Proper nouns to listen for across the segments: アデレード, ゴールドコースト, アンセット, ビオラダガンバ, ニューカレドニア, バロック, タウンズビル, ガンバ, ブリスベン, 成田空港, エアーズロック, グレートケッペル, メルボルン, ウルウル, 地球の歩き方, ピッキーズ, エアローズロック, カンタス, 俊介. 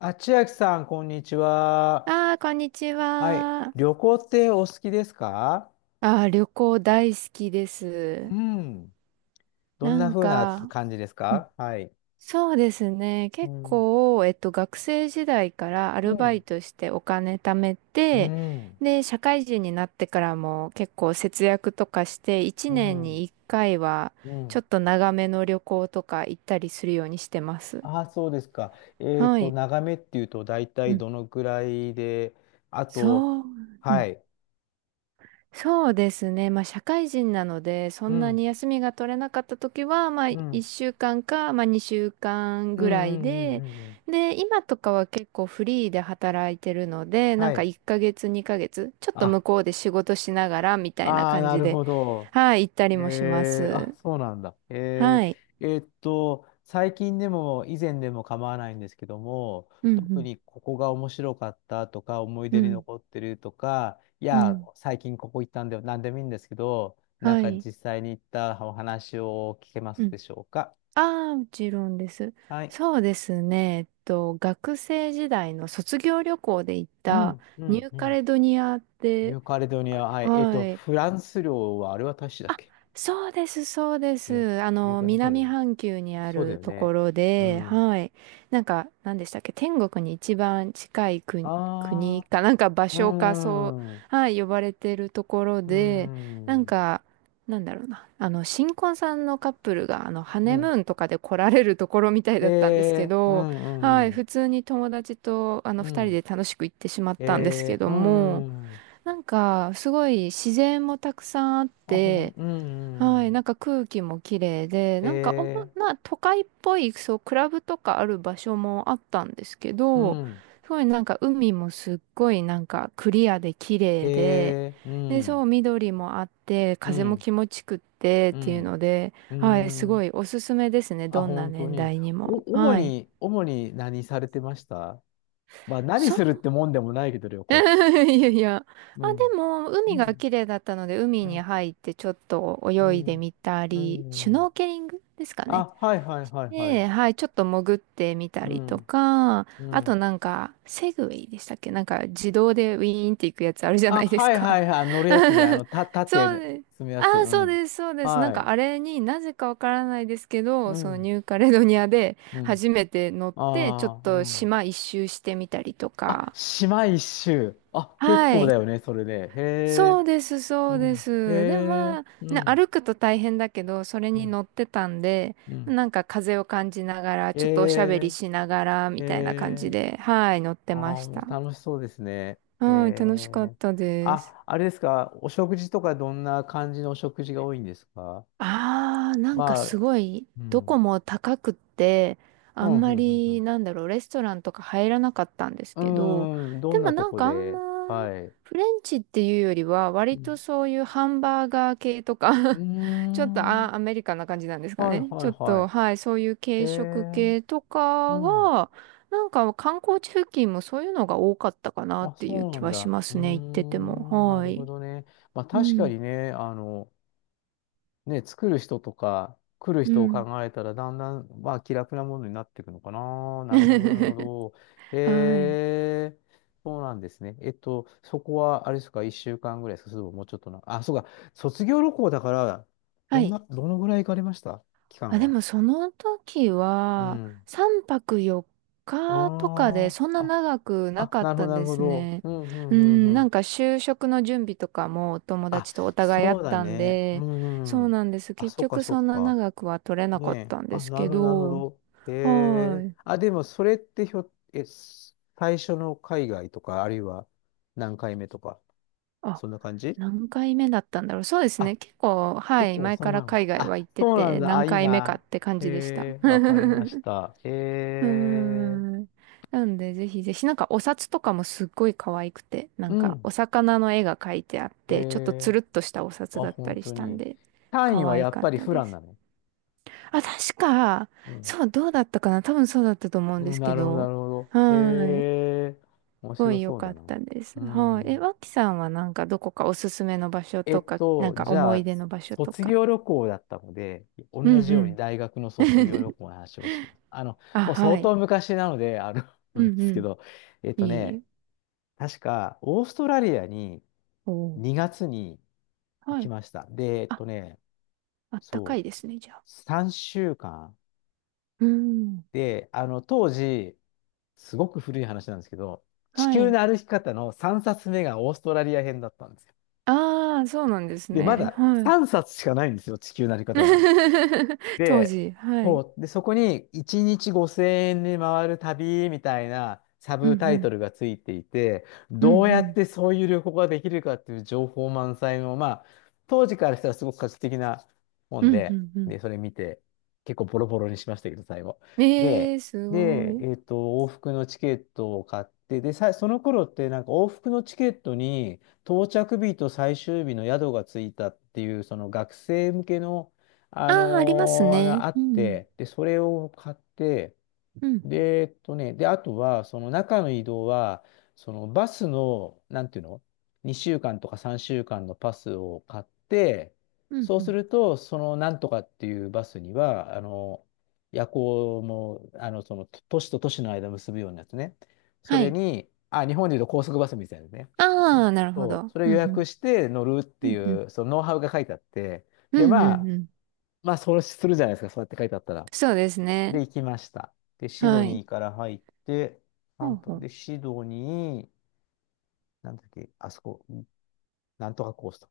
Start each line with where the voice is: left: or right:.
left: あ、千秋さん、こんにちは。
right: ああ、こんにち
left: はい。
right: は。
left: 旅行ってお好きですか？
right: ああ、旅行大好きで
left: う
right: す。
left: ん。どん
right: な
left: な
right: ん
left: 風な
right: か、
left: 感じです
right: うん
left: か？はい。
right: そうですね。
left: う
right: 結
left: ん。
right: 構、学生時代からア
left: う
right: ルバイ
left: ん。
right: トしてお金貯め
left: う
right: て、
left: ん。
right: で、社会人になってからも結構節約とかして、1
left: う
right: 年
left: ん。
right: に1回は、
left: う
right: ちょ
left: ん。
right: っと長めの旅行とか行ったりするようにしてます。
left: ああ、そうですか。
right: はい。
left: 眺めっていうと、大
right: う
left: 体
right: ん
left: どのくらいで、あと、
right: そう。
left: はい。
right: そうですね。まあ、社会人なので、そ
left: う
right: んな
left: ん。
right: に休みが取れなかった時は、まあ、
left: うん。
right: 1週間かんか、まあ、2週間
left: うん。う
right: ぐらい
left: ん。うん。う
right: で、
left: ん。うん。
right: で、今とかは結構フリーで働いてるので、な
left: は
right: んか
left: い。
right: 1ヶ月、2ヶ月、ちょっと
left: あ、
right: 向こうで仕事しながら、みたいな
left: ああ、
right: 感
left: な
right: じ
left: る
right: で、
left: ほど。
right: はい、行ったりもしま
left: あ、
right: す。
left: そうなんだ。
right: はい。
left: 最近でも以前でも構わないんですけども、
right: う
left: 特
right: ん、
left: にここが面白かったとか、思い
right: う
left: 出に
right: ん、
left: 残ってるとか、い
right: うん、う
left: や、
right: ん。
left: 最近ここ行ったんだよ、なんでもいいんですけど、なん
right: は
left: か
right: い。
left: 実際に行ったお話を聞けます
right: う
left: で
right: ん
left: しょうか。
right: ああ、もちろんです。
left: はい。
right: そうですね。学生時代の卒業旅行で行っ
left: う
right: た
left: ん、う
right: ニュ
left: ん、
right: ー
left: う
right: カ
left: ん。
right: レドニアっ
left: ニ
right: て、
left: ューカレドニア、
right: あ
left: はい。
right: はい。
left: フランス領はあれは大使だっ
right: あ
left: け？
right: そうです、そうで
left: ね、
right: す。
left: ニューカレドニア、そうだよ
right: 南
left: ね。
right: 半球にあ
left: そうだ
right: る
left: よ
right: とこ
left: ね。
right: ろ
left: う
right: で、
left: ん。
right: はい。なんか、何でしたっけ、天国に一番近い国、国
left: あ
right: か、なんか場
left: あ、う
right: 所か、そ
left: ん。
right: う、はい、呼ばれてるところ
left: うー
right: で、なん
left: ん。
right: か、なんだろうな、新婚さんのカップルが、ハ
left: う
right: ネム
left: ん。
right: ーンとかで来られるところみたいだったんですけ
left: う
right: ど、
left: ん、う
right: は
left: ん、
right: い、
left: うん。
right: 普通に友達と、
left: う
right: 二人
left: ん。
right: で楽しく行ってしまったんですけど
left: う
right: も、
left: ん。うん。
right: なんか、すごい自然もたくさんあっ
left: あ、ほん、
right: て、
left: うん、
right: は
left: う
right: い、な
left: ん。
right: んか空気も綺麗で、なんかおも
left: え
right: な都会っぽい、そう、クラブとかある場所もあったんですけ
left: う
right: ど、
left: ん。
right: すごいなんか海もすっごいなんかクリアで綺麗で、
left: う
right: で、そ
left: ん。
right: う、緑もあって、
left: う
right: 風も
left: ん。
right: 気持ちくってっ
left: う
right: ていう
left: ん。
right: ので、
left: うー
right: はい、すご
left: ん。
right: いおすすめですね、
left: あ、
right: どんな
left: 本当
right: 年
left: に。
right: 代に
left: お、
right: も。はい。
left: 主に何されてました？まあ、何
right: そう、
left: するってもんでもないけど、旅
right: い
left: 行。
right: やいや。
left: う
right: あ、
left: ん。
right: でも、
left: う
right: 海が
left: ん。
right: 綺麗だったので、海
left: う
right: に
left: ん。
right: 入ってちょっと
left: う
right: 泳いで
left: ん。
right: みた
left: う
right: り、シュノ
left: ん。
right: ーケリングですかね。
left: あ、はいはいはいはい。
right: で、はい、ちょっと潜ってみた
left: う
right: りと
left: ん。
right: か、
left: う
right: あと
left: ん。
right: なんか、セグウェイでしたっけなんか自動でウィーンっていくやつあるじゃな
left: あ、
right: いです
left: はいは
right: か。
left: いはい。乗るやつね。あ の、た、縦
right: そう
left: ね、
right: です。
left: 積むや
right: あ
left: つ。う
right: あ、そう
left: ん。
right: です、そうです。なん
left: は
right: か
left: い。
right: あれになぜかわからないですけど、
left: う
right: その
left: ん。
right: ニューカレドニアで
left: うん。
right: 初めて乗って、ちょっ
left: ああ、う
right: と
left: ん。
right: 島一周してみたりと
left: あ、
right: か。
left: 島一周。あ、結
right: は
left: 構だ
right: い。
left: よね、それで。へ
right: そ
left: え。
right: うです、そ
left: う
right: うで
left: ん。へ
right: す。でもま
left: え。
right: あ、
left: う
right: ね、
left: ん。
right: 歩くと大変だけど、それ
left: う
right: に
left: ん。
right: 乗ってたんで、
left: うん。
right: なんか風を感じながら、
left: へ
right: ちょっとおしゃべり
left: え。
right: しながら、
left: へ
right: みたいな感じ
left: え。
right: で、はい、乗って
left: ああ、
right: まし
left: も
right: た。
left: う楽しそうですね。へ
right: はい、楽しかっ
left: え。
right: たです。
left: あ、あれですか。お食事とかどんな感じのお食事が多いんですか？
right: ああ、なんか
left: ま
right: す
left: あ、
right: ごい、
left: う
right: どこ
left: ん。
right: も高くって、
left: う
right: あ
left: ん、
right: ん
left: う
right: ま
left: ん、うん。う
right: り、
left: ん。
right: なんだろう、レストランとか入らなかったんです
left: う
right: けど、
left: ーん、ど
right: で
left: ん
right: も
left: なと
right: なん
left: こ
right: かあんま、
left: で、はい。
right: フレンチっていうよりは、
left: う
right: 割と
left: ん。
right: そういうハンバーガー系とか
left: うー
right: ちょっと
left: ん。
right: あ、アメリカンな感じなんですか
left: はい
right: ね。
left: は
right: ち
left: い
right: ょっ
left: は
right: と、はい、そういう
left: い。へ
right: 軽食
left: え。
right: 系と
left: う
right: か
left: ん。
right: が、なんか観光地付近もそういうのが多かったかなっ
left: あ、
right: ていう
left: そうな
right: 気
left: ん
right: はし
left: だ。
right: ま
left: う
right: すね、行って
left: ー
right: ても。
left: ん。な
right: は
left: るほ
right: い。
left: どね。まあ
right: う
left: 確か
right: ん、
left: にね、ね、作る人とか、来る
right: う
left: 人を
right: ん。
left: 考えたら、だんだん、まあ、気楽なものになっていくのかな。なるほど、なるほ ど。
right: はい。
left: えー、そうなんですね。そこは、あれですか、1週間ぐらいですか、それとももうちょっとな。あ、そうか、卒業旅行だから、
right: は
left: どん
right: い。
left: な、どのぐらい行かれました？期間
right: あ、で
left: は。
right: もその時
left: う
right: は、
left: ん。
right: 3泊4日とかで、
left: あ
right: そんな
left: あ、あ、
right: 長くな
left: あ、
right: かっ
left: なるほど、
right: た
left: なる
right: で
left: ほ
right: す
left: ど。
right: ね。
left: うん、う
right: う
left: ん、う
right: ん、
left: ん、う
right: な
left: ん。
right: んか就職の準備とかもお友
left: あ、
right: 達とお互いあ
left: そ
right: っ
left: うだ
right: たん
left: ね。う
right: で、そ
left: ん。う
right: う
left: ん。
right: なんです。
left: あ、
right: 結
left: そっか、
right: 局
left: そっ
right: そんな
left: か。
right: 長くは取れな
left: ね
right: かっ
left: え。
right: たんで
left: あ、
right: す
left: な
right: け
left: るほど、なるほ
right: ど、
left: ど。へ
right: は
left: え。
right: い。
left: あ、でも、それってひょ、え、す最初の海外とか、あるいは何回目とか、
right: あ、
left: そんな感じ？
right: 何回目だったんだろう。そうです
left: あ、
right: ね。結構、は
left: 結
right: い。
left: 構
right: 前
left: その
right: から
left: 前も。
right: 海外は行
left: あ、
right: って
left: そうなん
right: て、
left: だ。
right: 何
left: あ、いい
right: 回目かっ
left: な。
right: て感
left: へ
right: じでした。
left: え、わかりまし た。へ
right: うー
left: え。
right: ん。なんで、ぜひぜひ、なんかお札とかもすっごい可愛くて、な
left: う
right: んか
left: ん。
right: お魚の絵が描いてあっ
left: へ
right: て、ちょっとつ
left: え。
right: るっとしたお札
left: あ、
right: だった
left: 本
right: りし
left: 当
right: たん
left: に。
right: で、
left: 単位
right: 可
left: は
right: 愛
left: やっ
right: かっ
left: ぱり
right: た
left: フ
right: で
left: ラン
right: す。
left: なの？
right: あ、確か、
left: うん。
right: そう、どうだったかな多分そうだったと思うんで
left: うん、
right: す
left: な
right: け
left: るほど、な
right: ど、
left: るほど。
right: は
left: へ
right: ーい。す
left: え。面
right: ご
left: 白
right: い良
left: そう
right: か
left: だ
right: っ
left: な。
right: たです。
left: う
right: はい。え、
left: ん。
right: わさんはなんかどこかおすすめの場所とか、なんか
left: じゃ
right: 思い
left: あ、
right: 出の場所と
left: 卒
right: か。
left: 業旅行だったので、同
right: うん
left: じよ
right: う
left: うに
right: ん。
left: 大学の卒業旅 行の話をします。
right: あ、
left: もう
right: は
left: 相
right: い。
left: 当昔なので、あ
right: う
left: れで
right: ん
left: す
right: う
left: け
right: ん。
left: ど、えっと
right: い
left: ね、
right: い。
left: 確か、オーストラリアに
right: おー
left: 2月に行
right: は
left: き
right: い。
left: ました。で、えっ
right: あ
left: とね、
right: あったか
left: そ
right: いですね、じゃあ。
left: う、3週間。
right: うん。
left: で、当時、すごく古い話なんですけど、地
right: は
left: 球
right: い。
left: の歩き方の3冊目がオーストラリア編だったんですよ。
right: ああ、そうなんです
left: で、ま
right: ね。
left: だ
right: はい。
left: 3冊しかないんですよ、地球の歩き方が。
right: 当
left: で、
right: 時、は
left: そ
right: い。
left: う。で、そこに1日5000円で回る旅みたいなサ
right: うん
left: ブタ
right: う
left: イト
right: ん。
left: ルがついていて、
right: う
left: どう
right: ん
left: や
right: う
left: っ
right: ん。
left: てそういう旅行ができるかっていう情報満載の、まあ、当時からしたらすごく画期的な
right: う
left: 本
right: んう
left: で、
right: んう
left: で、それ見て、結構ボロボロにしましたけど、最後。
right: ん。え
left: で、
right: え、すご
left: で、
right: い。
left: 往復のチケットを買って、で、さ、その頃ってなんか往復のチケットに到着日と最終日の宿がついたっていう、その学生向けの
right: ああ、ありますね。
left: あっ
right: うん。
left: て、で、それを買って、
right: うん。
left: で、えっとね、で、あとは、その中の移動は、そのバスの、なんていうの？ 2 週間とか3週間のパスを買って、
right: うん。
left: そう
right: う
left: す
right: ん
left: ると、そのなんとかっていうバスには、夜行も、その都市と都市の間を結ぶようなやつね。そ
right: は
left: れ
right: い。
left: に、あ、日本でいうと高速バスみたいなね。
right: ああ、なるほ
left: そう、
right: ど。
left: それを
right: う
left: 予
right: ん
left: 約して乗るっ
right: う
left: て
right: ん。うんうん。
left: いう、そのノウハウが書いてあって、
right: う
left: で、
right: ん
left: ま
right: うん
left: あ、
right: うん。
left: まあ、そうするじゃないですか、そうやって書いてあったら。
right: そうです
left: で、
right: ね。
left: 行きました。で、シド
right: は
left: ニ
right: い。
left: ーから入って、
right: ほう
left: 散歩
right: ほう。
left: で、シドニー、なんだっけ、あそこ、なんとかコースト。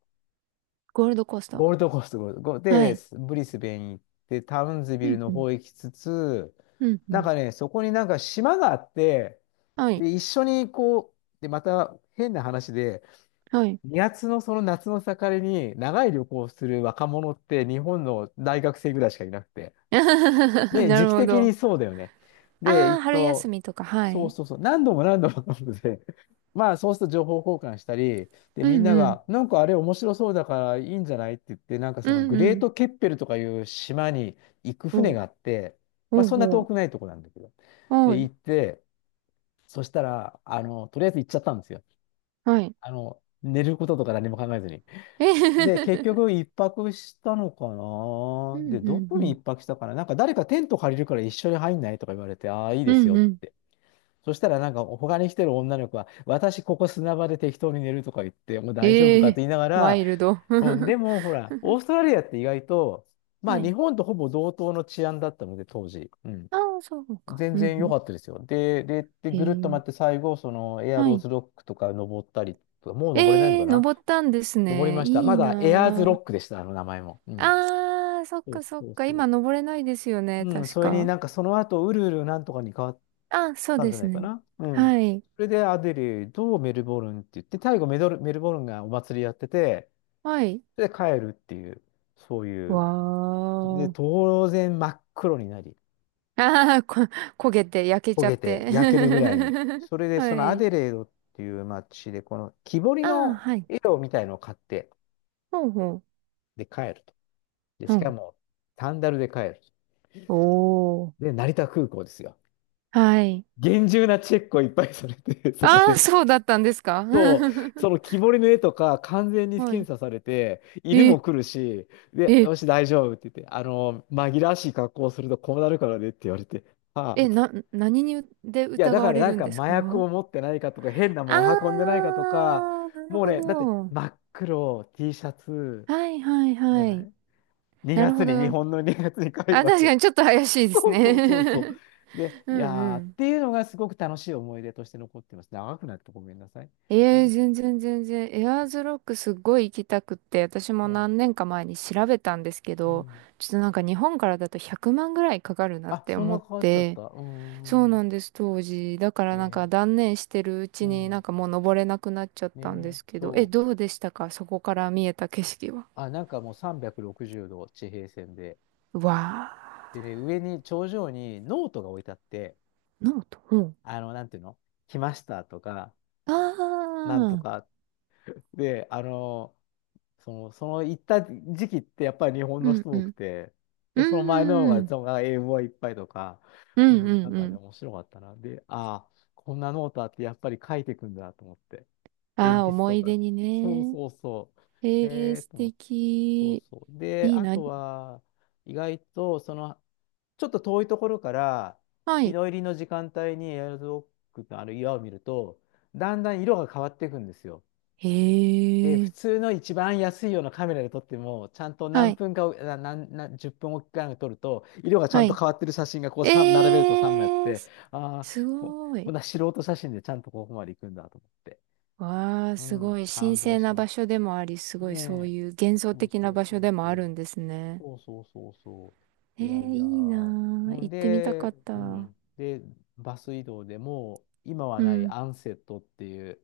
right: ゴールドコースト。
left: ゴールドコースト、ゴールド。ゴー
right: は
left: で、
right: い。
left: ブリスベン行って、タウンズビ
right: う
left: ル
right: ん
left: の
right: うん。
left: 方行きつつ、
right: うんう
left: なん
right: ん。
left: かね、そこになんか島があって、
right: はい。
left: で、一緒にこう、で、また変な話で、
right: はい。
left: 2月のその夏の盛りに長い旅行をする若者って日本の大学生ぐらいしかいなくて、で、
right: な
left: 時
right: る
left: 期
right: ほ
left: 的
right: ど。
left: にそうだよね。で、
right: ああ、春休みとか、はい。
left: そう、何度も何度も飲んで、まあそうすると情報交換したり、で、
right: う
left: みん
right: ん
left: な
right: うん
left: が、なんかあれ面白そうだからいいんじゃないって言って、なんか
right: う
left: そのグ
right: ん
left: レ
right: う
left: ー
right: ん。
left: トケッペルとかいう島に行く船
right: お
left: が
right: う、
left: あって、まあ
right: おう
left: そんな
right: お
left: 遠
right: う。
left: くないとこなんだけど。で、
right: はい、
left: 行って、そしたら、とりあえず行っちゃったんですよ。
right: はい。
left: 寝ることとか何も考えずに。
right: えへへ
left: で、
right: へ
left: 結
right: へ。
left: 局一泊したのか
right: う
left: な。
right: ん
left: で、
right: う
left: ど
right: ん
left: こ
right: う
left: に一
right: ん。
left: 泊したかな。なんか誰かテント借りるから一緒に入んないとか言われて、ああ、いい
right: う
left: です
right: ん
left: よっ
right: うん。
left: て。そしたらなんか他に来てる女の子は、私ここ砂場で適当に寝るとか言って、もう大丈夫か
right: え
left: って
right: え
left: 言いなが
right: ワ
left: ら、
right: イルド。
left: うん、で もほら、オーストラリアって意外と、ま
right: は
left: あ
right: い。
left: 日本とほぼ同等の治安だったので、当時。うん。
right: ああ、そうか。
left: 全
right: うん
left: 然
right: う
left: 良
right: ん。
left: かったですよ。で、で、で、
right: え
left: ぐるっと回って
right: え
left: 最後、そのエア
right: は
left: ロー
right: い。
left: ズロックとか登ったりとか、もう登れないの
right: え
left: か
right: え
left: な？
right: 登ったんです
left: 登り
right: ね。
left: ました。ま
right: いい
left: だエアーズロ
right: な
left: ックでした、あの名前も。う
right: あ。
left: ん。
right: ああ、そっ
left: そう
right: かそっ
left: そう
right: か。
left: そう。
right: 今登れないですよね、
left: うん、
right: 確
left: それに
right: か。
left: なんかその後、ウルウルなんとかに変わっ
right: ああ、そう
left: たん
right: で
left: じゃ
right: す
left: ないか
right: ね。
left: な。うん。
right: はい。
left: それでアデレード、メルボルンって言って、最後メドル、メルボルンがお祭りやってて、
right: はい。
left: で、帰るっていう、そういう。
right: わ
left: で、
right: ー。
left: 当然真っ黒になり、
right: ああ、焦げて、焼け
left: 焦
right: ちゃっ
left: げて
right: て。
left: 焼けるぐらいに。それで、
right: は
left: そのア
right: い。
left: デレードっていう街で、この木彫り
right: ああ、
left: の
right: はい。
left: 絵をみたいのを買って、
right: ほうほう。
left: で、帰ると。で、
right: う
left: しか
right: ん。
left: も、サンダルで帰る。
right: おー。
left: で、成田空港ですよ。
right: はい。
left: 厳重なチェックをいっぱいされて、そこ
right: ああ、
left: で。
right: そうだったんですか？
left: そう、その 木彫りの絵とか完全に
right: は
left: 検
right: い。
left: 査されて、犬
right: え、
left: も来るし、で、
right: え、
left: よし、大丈夫って言って、紛らわしい格好をするとこうなるからねって言われて、ああ、
right: 何にで
left: いや、だ
right: 疑
left: か
right: わ
left: ら
right: れ
left: なん
right: るん
left: か
right: です
left: 麻
right: か？
left: 薬
right: あ
left: を持ってないかとか、変なもん運んでない
right: あ
left: かとか、
right: ー、なる
left: もう
right: ほ
left: ね、だって
right: ど。
left: 真っ黒 T シャツ
right: はいはい
left: じゃ
right: は
left: な
right: い。
left: い？ 2
right: なる
left: 月
right: ほ
left: に、日
right: ど。
left: 本の2月に帰る
right: あ、
left: わ
right: 確か
left: け。
right: にちょっと怪しいです
left: そう
right: ね。
left: そうそうそう。で、
right: う
left: いや
right: んう
left: ーっ
right: ん。
left: ていうのがすごく楽しい思い出として残ってますね。長くなってごめんなさい。う
right: ええ
left: ん。
right: 全然全然。エアーズロックすっごい行きたくって、私も
left: そ
right: 何年か前に調べたんですけ
left: う。う
right: ど、
left: ん、
right: ちょっとなんか日本からだと100万ぐらいかかるなっ
left: あ、
right: て
left: そん
right: 思
left: な
right: っ
left: 変わっちゃっ
right: て、
left: た。う
right: そう
left: ー
right: な
left: ん。
right: んです、当時。だから
left: え
right: なんか
left: ー、
right: 断念してるうち
left: う
right: になん
left: ん。
right: かもう登れなくなっちゃったんで
left: ねえ、
right: すけど、え、
left: そう。
right: どうでしたかそこから見えた景色は？
left: あ、なんかもう360度地平線で。
right: うわ
left: でね、上に、頂上にノートが置いてあって、
right: ーノート。うん。
left: なんていうの？来ましたとか、
right: あ
left: なんと
right: あ、
left: か。で、その行った時期ってやっぱり日本
right: う
left: の
right: ん
left: 人
right: う
left: 多く
right: ん。
left: て、
right: う
left: で、その前の方
right: んう
left: が
right: ん。
left: その英語がいっぱいとか、
right: う
left: う
right: ん
left: ん、
right: う
left: なん
right: んう
left: かね、
right: ん。
left: 面白かったな。で、ああ、こんなノートあってやっぱり書いていくんだと思って。鉛
right: ああ、
left: 筆
right: 思
left: と
right: い
left: か。
right: 出に
left: そう
right: ね。
left: そうそう。
right: ええ
left: ええ
right: 素
left: と思って、そ
right: 敵。
left: うそう。で、
right: いい
left: あ
right: な。
left: とは、意外と、ちょっと遠いところから、
right: は
left: 日
right: い。
left: の入りの時間帯にエアロゾックのあの岩を見ると、だんだん色が変わっていくんですよ。
right: へ
left: で、普
right: え。
left: 通の一番安いようなカメラで撮っても、ちゃんと
right: は
left: 何
right: い。
left: 分かお、な、な、な、10分おきかに撮ると、色がちゃ
right: は
left: んと
right: い。
left: 変わってる写真がこうさん並べる
right: え
left: と3枚あっ
right: ー、
left: て、
right: す
left: ああ、
right: す
left: こ、
right: ご
left: こ
right: い。
left: んな素人写真でちゃんとここまで行くんだと思って。
right: わあ、
left: う
right: すご
left: ん、
right: い。神
left: 感動
right: 聖
left: し
right: な
left: ま
right: 場
left: す。
right: 所でもあり、すごいそ
left: ね
right: う
left: え。
right: いう幻想
left: そう
right: 的な
left: そう
right: 場
left: そ
right: 所
left: う
right: でも
left: そ
right: ある
left: う。
right: んですね。
left: そうそうそうそう。
right: えー、
left: いやい
right: い
left: や。
right: いな
left: う
right: あ。行
left: ん。
right: ってみたか
left: で、
right: った。
left: う
right: う
left: ん。で、バス移動でもう、今はない
right: ん。
left: アンセットっていう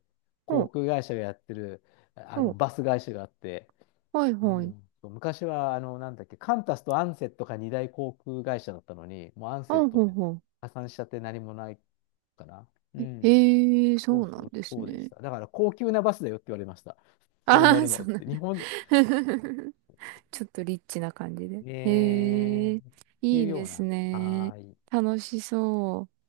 right: ほ
left: 航
right: う、
left: 空会社がやってる、
right: ほう。
left: バス会社があって、
right: はい、
left: う
right: はい。
left: ん、そう昔は、なんだっけ、カンタスとアンセットが二大航空会社だったのに、もうアン
right: あ、
left: セットっ
right: ほう、
left: て
right: ほ
left: 破産しちゃって何もないから。う
right: う。え、
left: ん。
right: ええそ
left: そう
right: う
left: そ
right: なん
left: う、
right: です
left: そうでし
right: ね。
left: た。だから、高級なバスだよって言われました。それ乗
right: あ
left: る
right: あ、
left: の
right: そ
left: っ
right: う
left: つっ
right: なん
left: て。日
right: だ。
left: 本、
right: ちょっとリッチな感じで。
left: ねえ。
right: へえ、
left: ってい
right: い
left: う
right: い
left: よ
right: で
left: う
right: す
left: な。は
right: ね。
left: ーい。
right: 楽しそう。